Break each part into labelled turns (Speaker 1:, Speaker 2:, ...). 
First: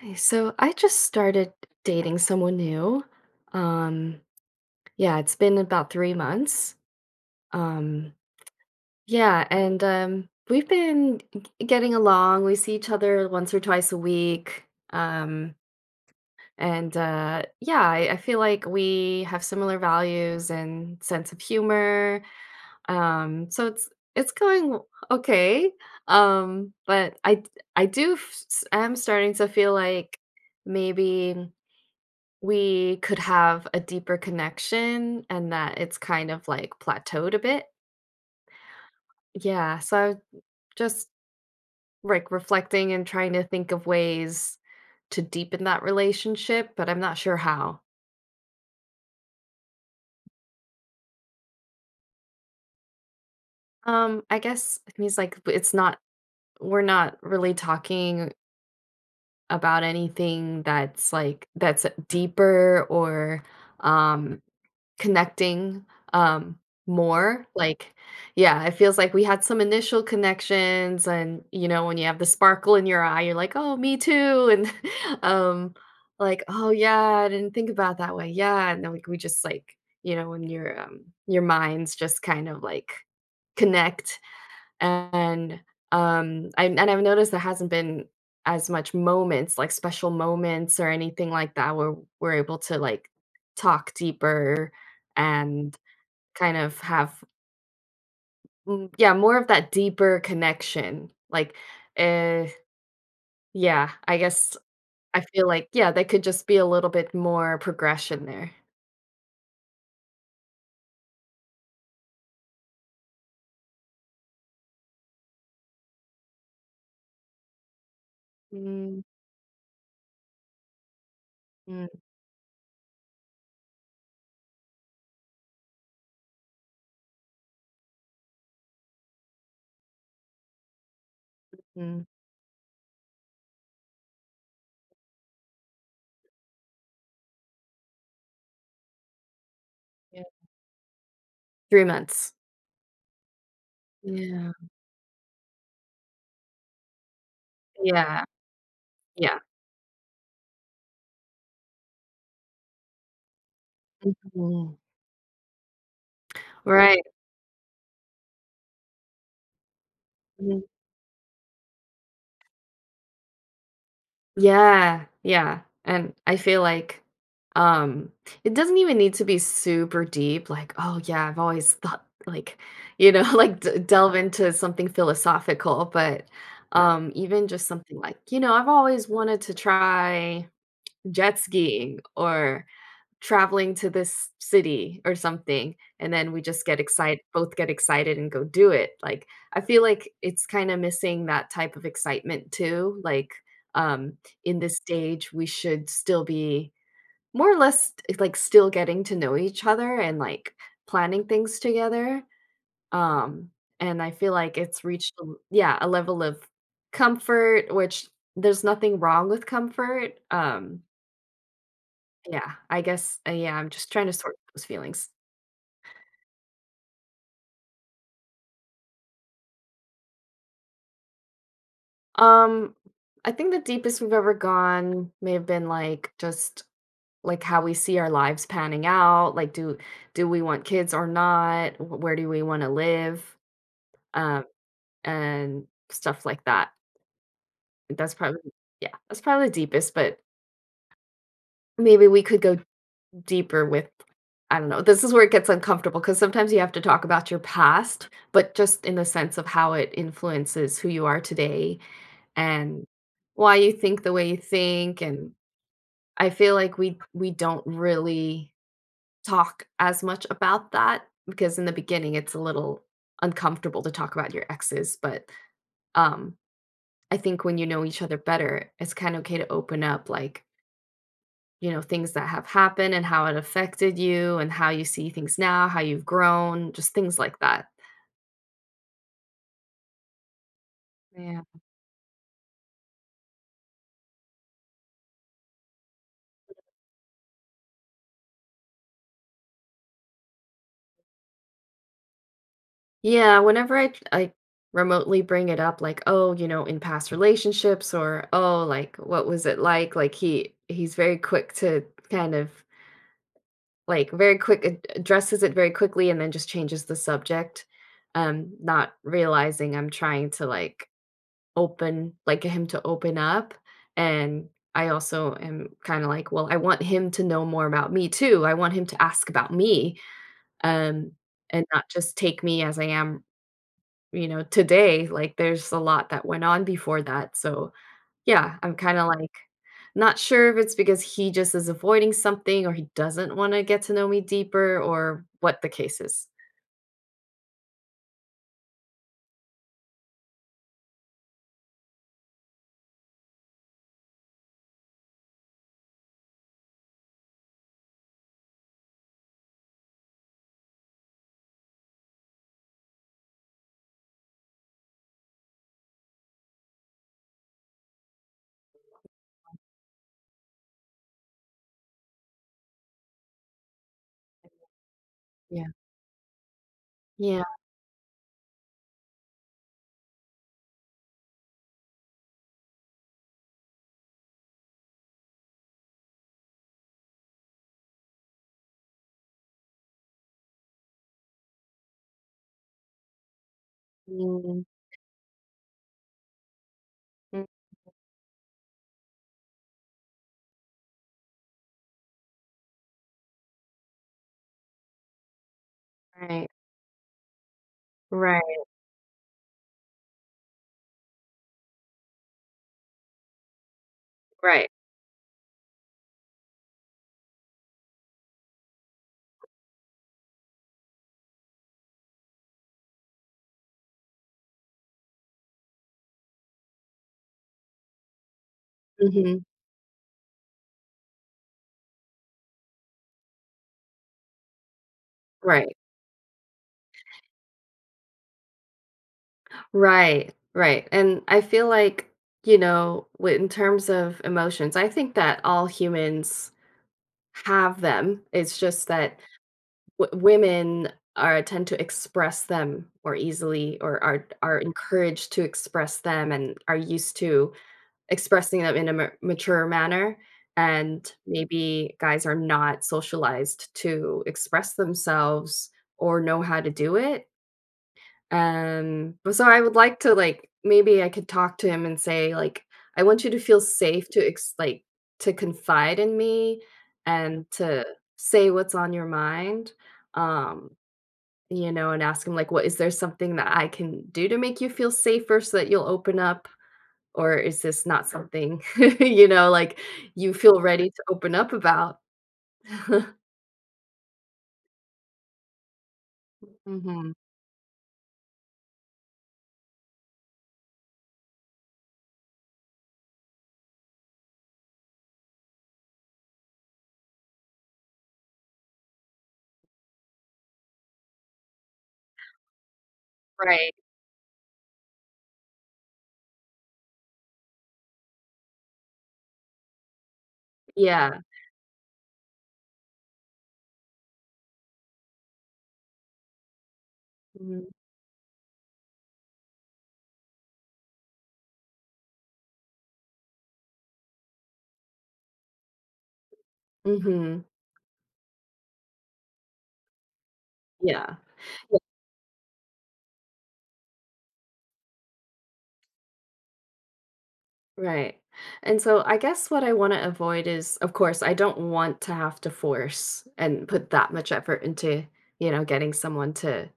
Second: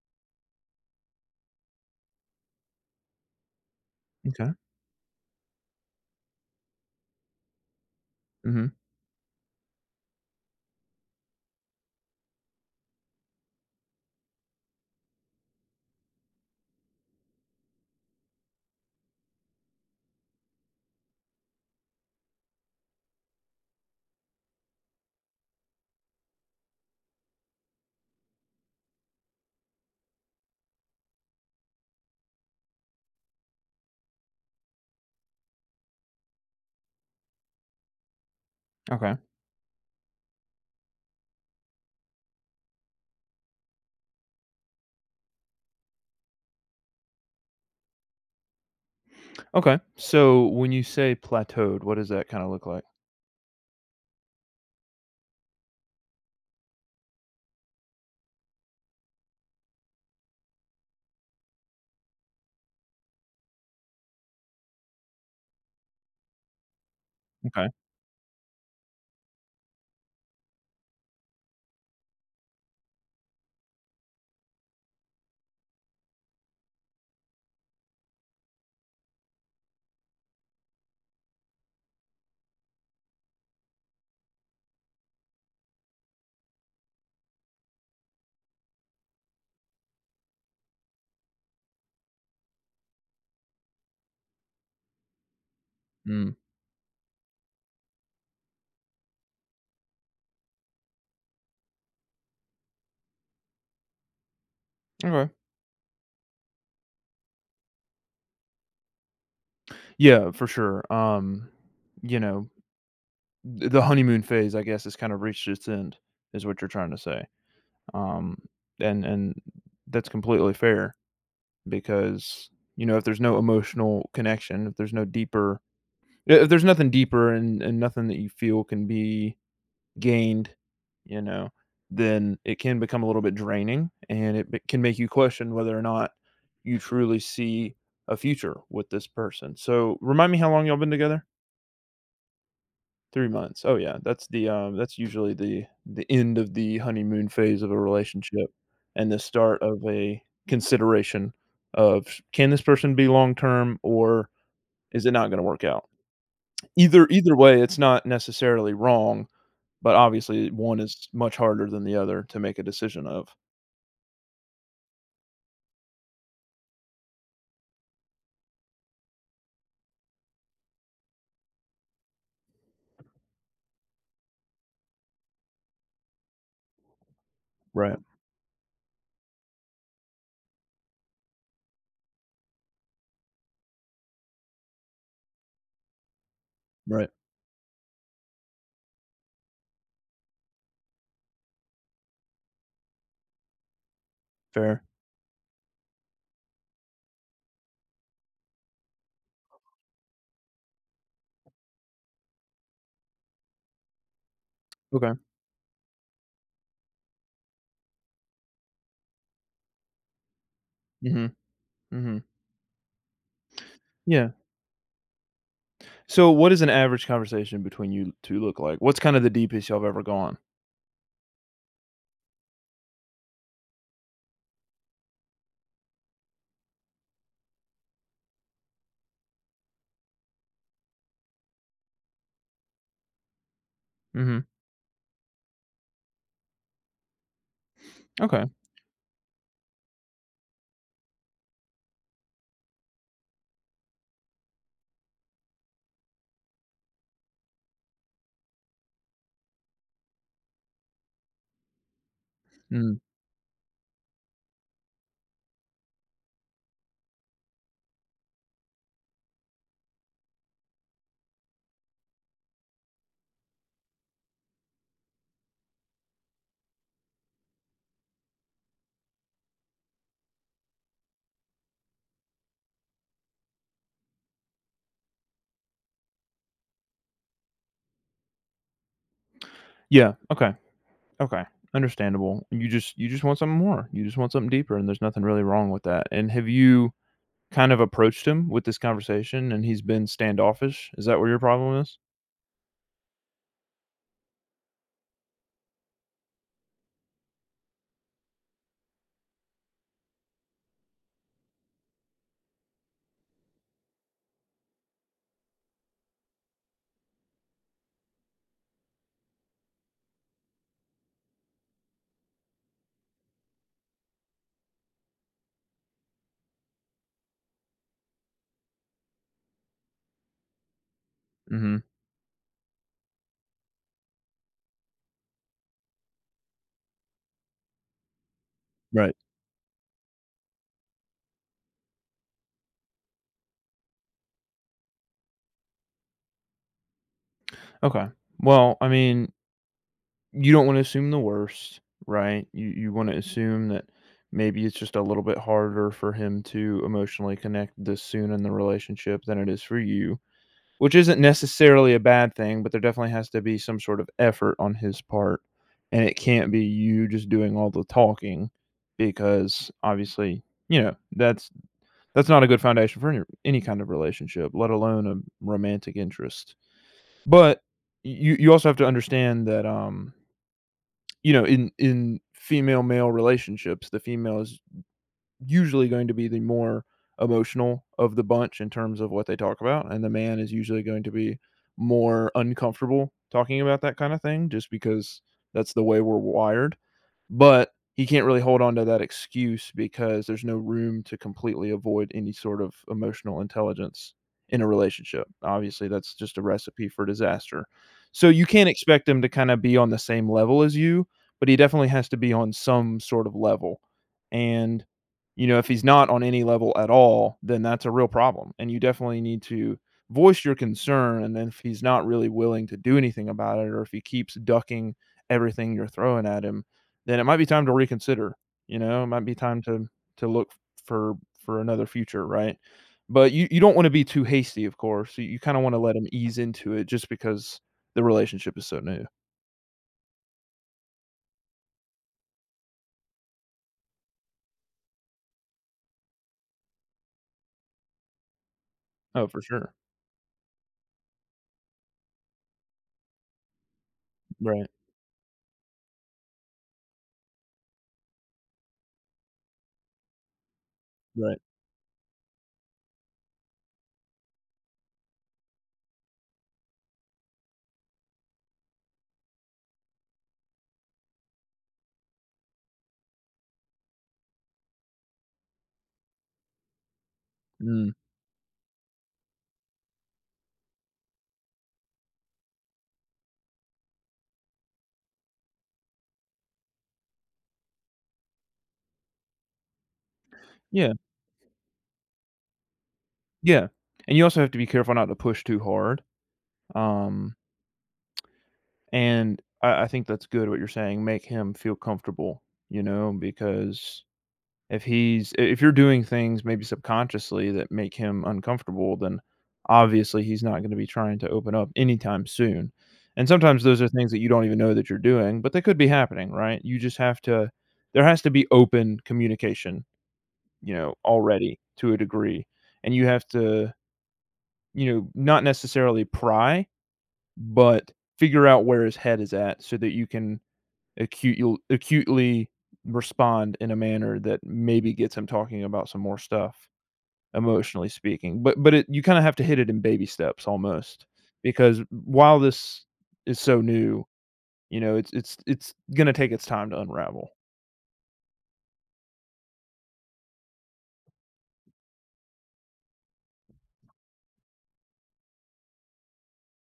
Speaker 1: Hey, so I just started dating someone new. Um,
Speaker 2: Okay.
Speaker 1: yeah, it's been about 3 months. Um,
Speaker 2: Mhm.
Speaker 1: yeah, and we've been getting along. We see each other once or twice a week. Um, and yeah, I feel like we have similar values and sense of humor. So it's going okay. But I am starting to feel like maybe we could have a deeper connection and that it's kind of like plateaued a bit.
Speaker 2: Okay.
Speaker 1: Yeah. So I was just like reflecting and trying to think of ways to deepen that relationship, but I'm not sure how.
Speaker 2: Okay. So when you say plateaued, what does that kind of look like?
Speaker 1: I guess it means like it's not we're not really talking about anything that's deeper or um connecting, um, more,
Speaker 2: Okay.
Speaker 1: like yeah, it feels like we had some initial connections and, when you have the sparkle in your eye, you're like, "Oh, me too," and, um, like, "Oh, yeah, I didn't think about it that way, yeah," and then, like, we just, like, when your minds just kind of, like, connect. And, I've noticed there hasn't been as much moments, like special moments or anything like that where we're able to, like, talk deeper and
Speaker 2: Mm.
Speaker 1: kind of have m yeah, more of that deeper connection. Like, uh yeah, I guess I
Speaker 2: Okay.
Speaker 1: feel like, yeah, there could just be a little bit more progression there.
Speaker 2: Yeah, for sure. You know, the honeymoon phase, I guess, has kind of reached its end, is what you're trying to say. Um,
Speaker 1: Mm,
Speaker 2: and that's completely fair because, you know, if there's no emotional connection, if there's no deeper, if there's nothing deeper and nothing that you feel can be gained, you know,
Speaker 1: mhm,
Speaker 2: then it can become a little bit draining and it can make you question whether or not you truly see a future with this person. So
Speaker 1: yeah.
Speaker 2: remind me how long y'all been together?
Speaker 1: 3 months.
Speaker 2: 3 months. Oh yeah, that's the
Speaker 1: Yeah.
Speaker 2: that's usually the end of the honeymoon phase of a
Speaker 1: Yeah,
Speaker 2: relationship and the
Speaker 1: yeah.
Speaker 2: start of a consideration of, can this person be long term or
Speaker 1: Mhm.
Speaker 2: is it not going to work out?
Speaker 1: Right.
Speaker 2: Either way, it's not necessarily wrong. But obviously,
Speaker 1: Mhm.
Speaker 2: one is much harder than the other to make a decision of.
Speaker 1: Yeah, yeah, and I feel like, um, it doesn't even need to be super deep, like, "Oh, yeah, I've always thought," like, like, d delve into something philosophical, but, yeah. Even just
Speaker 2: Right,
Speaker 1: something like, you know, "I've always wanted to try jet skiing," or, traveling to this city or something, and then we just get
Speaker 2: right.
Speaker 1: excited. Both get excited and go do it, like, I feel like it's kinda missing that type of excitement too, like, um, in this
Speaker 2: Fair.
Speaker 1: stage, we should still be more or less, it's like, still getting to know each other and, like, planning things together, um, and I feel like it's
Speaker 2: Okay.
Speaker 1: reached yeah, a level of comfort, which there's nothing wrong with comfort,
Speaker 2: Mhm, mhm.
Speaker 1: yeah, I guess, yeah, I'm just trying to
Speaker 2: Yeah.
Speaker 1: sort those feelings.
Speaker 2: So, what does an average conversation between you 2 look like? What's kinda the deepest y'all have ever gone?
Speaker 1: Um, I think the deepest we've ever gone may have been like just like how we see our lives panning out. Like, do we want kids or not? Where do we want to live?
Speaker 2: Mhm.
Speaker 1: Um, and stuff like that. That's probably
Speaker 2: Okay.
Speaker 1: yeah, that's probably the deepest. But maybe we could go deeper with I don't know. This is where it gets uncomfortable because sometimes you have to talk about your past, but just in the sense of how it influences who you are today and
Speaker 2: Mm.
Speaker 1: why you think the way you think and I feel like we don't really talk as much about that because in the beginning it's a little uncomfortable to talk about your exes, but um I think when you know each other better, it's kind of okay to open up, like things that have happened and how it affected you and how you see things now, how you've grown, just things like that.
Speaker 2: Yeah. Okay.
Speaker 1: Yeah.
Speaker 2: Okay. Understandable. You just want something more. You just want something deeper, and there's nothing really wrong with that. And have you kind of approached him with this conversation and he's been standoffish? Is that where your problem is?
Speaker 1: Yeah, whenever I remotely bring it up like, "Oh, you know, in past relationships," or, "Oh, like what was it like?" Like he's very quick to kind of addresses it very quickly and then just changes the subject, not realizing I'm trying to him to open up, and I also am kinda like, well, I want him to know more about me too, I want him to ask about me, um, and
Speaker 2: Mhm.
Speaker 1: not just take me as I am, today, like, there's a lot that went on before that, so, yeah, I'm kinda
Speaker 2: Right.
Speaker 1: like, not sure if it's because he just is avoiding something or he doesn't wanna get to know me deeper or what the case is.
Speaker 2: Okay. Well, I mean, you don't wanna assume the worst, right? You wanna assume that maybe it's just a little bit harder for him to emotionally connect this soon in the relationship than it is for you, which isn't necessarily a bad thing, but there definitely has to be some sort of effort on his part, and it can't be you just doing all the talking because, obviously, you know, that's not a good foundation for any kind of relationship, let alone a
Speaker 1: Yeah.
Speaker 2: romantic interest.
Speaker 1: Yeah.
Speaker 2: But you also have to understand that, you know, in female male relationships, the female is usually going to be the more emotional of the bunch in terms of what they talk about, and the man is usually going to be more uncomfortable talking about that kind of thing
Speaker 1: Mm.
Speaker 2: just because that's the way we're wired.
Speaker 1: Mm,
Speaker 2: But he can't really hold on to that excuse because there's no room to completely avoid any sort of emotional intelligence in a relationship. Obviously, that's just a
Speaker 1: right.
Speaker 2: recipe for disaster. So
Speaker 1: Right,
Speaker 2: you can't expect him to kind of be on the same level as you, but he definitely has to be on some sort of level.
Speaker 1: right.
Speaker 2: And, you know, if he's not on any level at all, then that's a real problem. And you definitely need to voice your concern. And then if he's not really willing to do anything about it, or if he keeps ducking everything you're throwing at him, then it might be time to reconsider, you know? It might be
Speaker 1: Mhm.
Speaker 2: time to look for for another future, right? But you don't wanna be too hasty, of course. You kinda
Speaker 1: Right.
Speaker 2: wanna let 'em ease into it just because the relationship is so new.
Speaker 1: Right, right, and I feel like, w in terms of emotions, I think that all humans have them. It's just that
Speaker 2: Oh, for sure.
Speaker 1: w women are tend to express them more easily or are
Speaker 2: Right,
Speaker 1: encouraged to express them and are used to expressing them in a ma mature manner, and
Speaker 2: right.
Speaker 1: maybe guys are not socialized to express themselves or know how to do it. But so I would like to, like, maybe I could talk to him and say like I want you to feel safe to like to confide in me and to
Speaker 2: Mm.
Speaker 1: say what's on your mind. Um, and ask him like what is there something that I can do to make you feel safer so that you'll open up or is this not something like you feel ready
Speaker 2: Yeah,
Speaker 1: to open up about?
Speaker 2: yeah. And you also have to be careful not to push too hard.
Speaker 1: Mhm.
Speaker 2: Um, and I think that's good what you're saying, make him feel comfortable, you know, because if he's, if you're doing things maybe subconsciously that make him uncomfortable, then obviously he's not gonna be trying to open up anytime soon. And sometimes
Speaker 1: Right.
Speaker 2: those are things that you don't even know that you're doing, but they could be happening, right? You just have to, there has to be open communication, you know,
Speaker 1: Yeah.
Speaker 2: already to a degree, and you have to, you know, not necessarily pry,
Speaker 1: Mhm.
Speaker 2: but figure out where his head is at so that you can acutely respond in a manner that maybe gets him talking about some more stuff
Speaker 1: Mhm.
Speaker 2: emotionally speaking, but you kind of have to hit it in baby steps almost
Speaker 1: Yeah.
Speaker 2: because while this is so new, you know, it's going to take its time to unravel.
Speaker 1: Right. And so I guess what I want to avoid is, of course, I don't want to have to force and put that much effort into, getting someone to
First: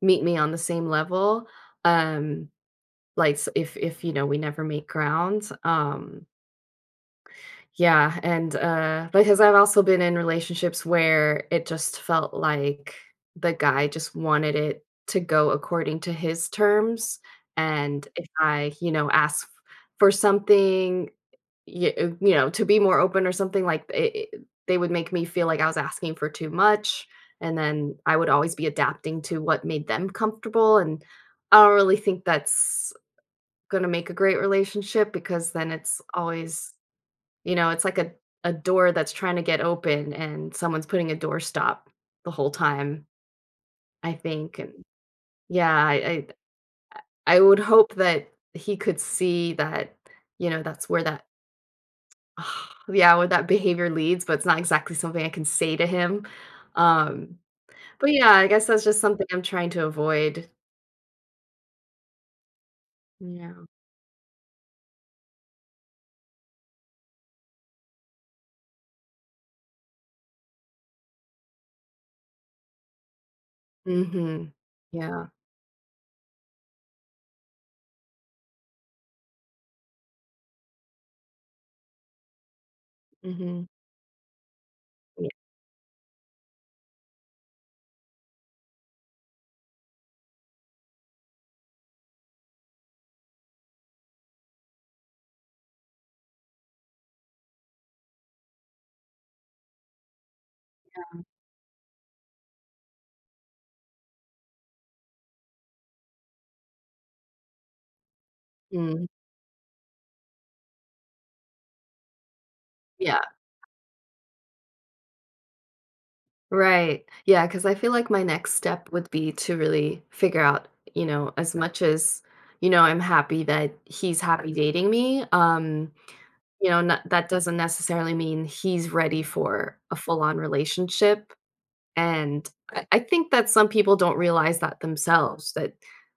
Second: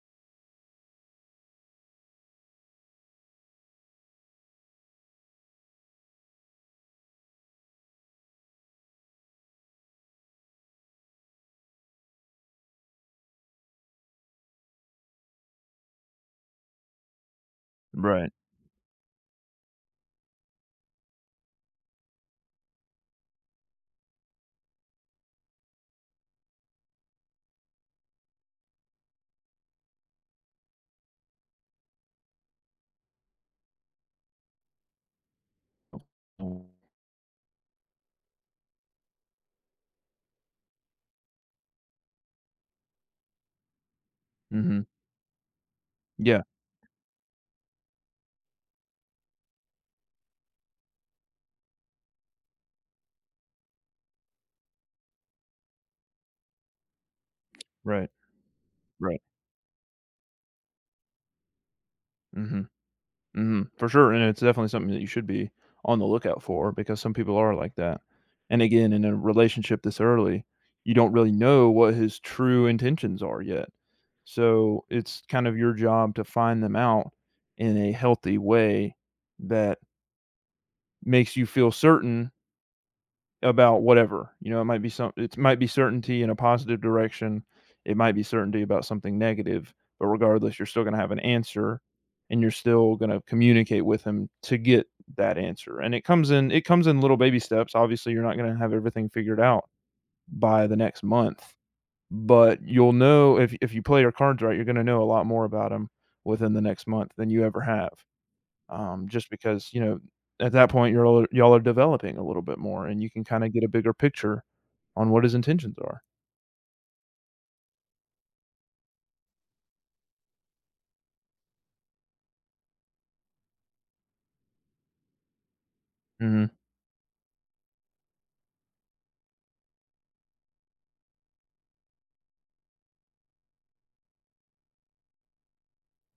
Speaker 1: meet me on the same level. Um, like if we never make ground. Yeah, and because I've also been in relationships where it just felt like the guy just wanted it to go according to his terms. And if
Speaker 2: Right.
Speaker 1: I, ask for something, yeah, to be more open or something like it they would make me feel like I was asking for too much, and then I would always be adapting to what made them comfortable, and I don't really think that's gonna make a great relationship because then it's always, it's like a door that's trying to get open and someone's putting a doorstop the whole time, I think, and
Speaker 2: Mhm.
Speaker 1: yeah, I
Speaker 2: Yeah.
Speaker 1: I I would hope that he could see that, that's where that Yeah, where that behavior leads, but it's not exactly something I can say to him. Um,
Speaker 2: Right,
Speaker 1: but yeah, I guess that's just
Speaker 2: right.
Speaker 1: something I'm trying to avoid.
Speaker 2: Mhm.
Speaker 1: Yeah.
Speaker 2: Mhm, for sure, and it's definitely something that you should be on the lookout for because some people are like that. And again, in a relationship this early, you don't really know what his true intentions are yet.
Speaker 1: Mhm.
Speaker 2: So, it's
Speaker 1: Yeah.
Speaker 2: kind of your job to find them out in a healthy way that makes you feel certain
Speaker 1: Mhm.
Speaker 2: about whatever, you know,
Speaker 1: Yeah.
Speaker 2: it might be certainty in a positive direction, it might be certainty about something negative, but regardless, you're still gonna have an answer, and you're still gonna communicate with him to get that answer, and it comes in little baby steps. Obviously, you're not gonna have everything figured out by the next month, but you'll know, if you play your cards right, you're gonna know a lot more about him within the next month than you ever have.
Speaker 1: Mm.
Speaker 2: Just because, you know, at that point, you're all, y'all are developing a little bit more, and you
Speaker 1: Yeah.
Speaker 2: can kinda get a bigger picture on what his intentions are.
Speaker 1: Right. Yeah, 'cause I feel like my next step would be to really figure out, as much as, I'm happy that he's happy dating me,
Speaker 2: Mhm,
Speaker 1: not, that doesn't necessarily mean he's ready for a full-on relationship. And I think that some people don't realize that themselves that,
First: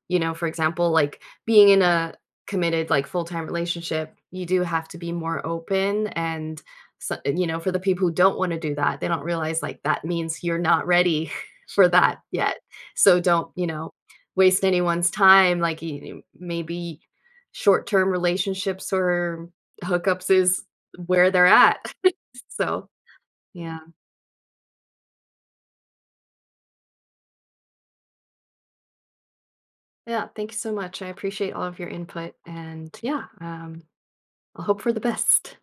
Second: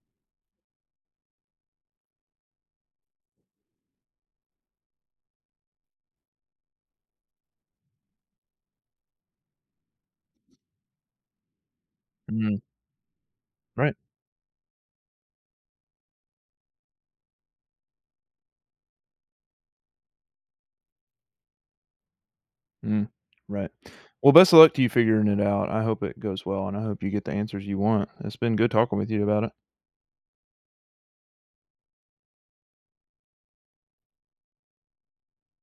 Speaker 1: you know, for example, like being in a committed, like full time relationship, you do have to be more open. And, so, for the people who don't want to do that, they don't realize like that means you're not ready for that yet.
Speaker 2: mhm,
Speaker 1: So don't,
Speaker 2: right,
Speaker 1: waste anyone's time. Like maybe short term relationships or hookups is where they're at. So,
Speaker 2: mm, right.
Speaker 1: yeah.
Speaker 2: Well, best of luck to you figuring it out. I hope it goes well, and I hope you get the answers you want. It's been good talking with you about it.
Speaker 1: Yeah, thank you so much. I appreciate all of your input. And yeah, I'll hope for the best.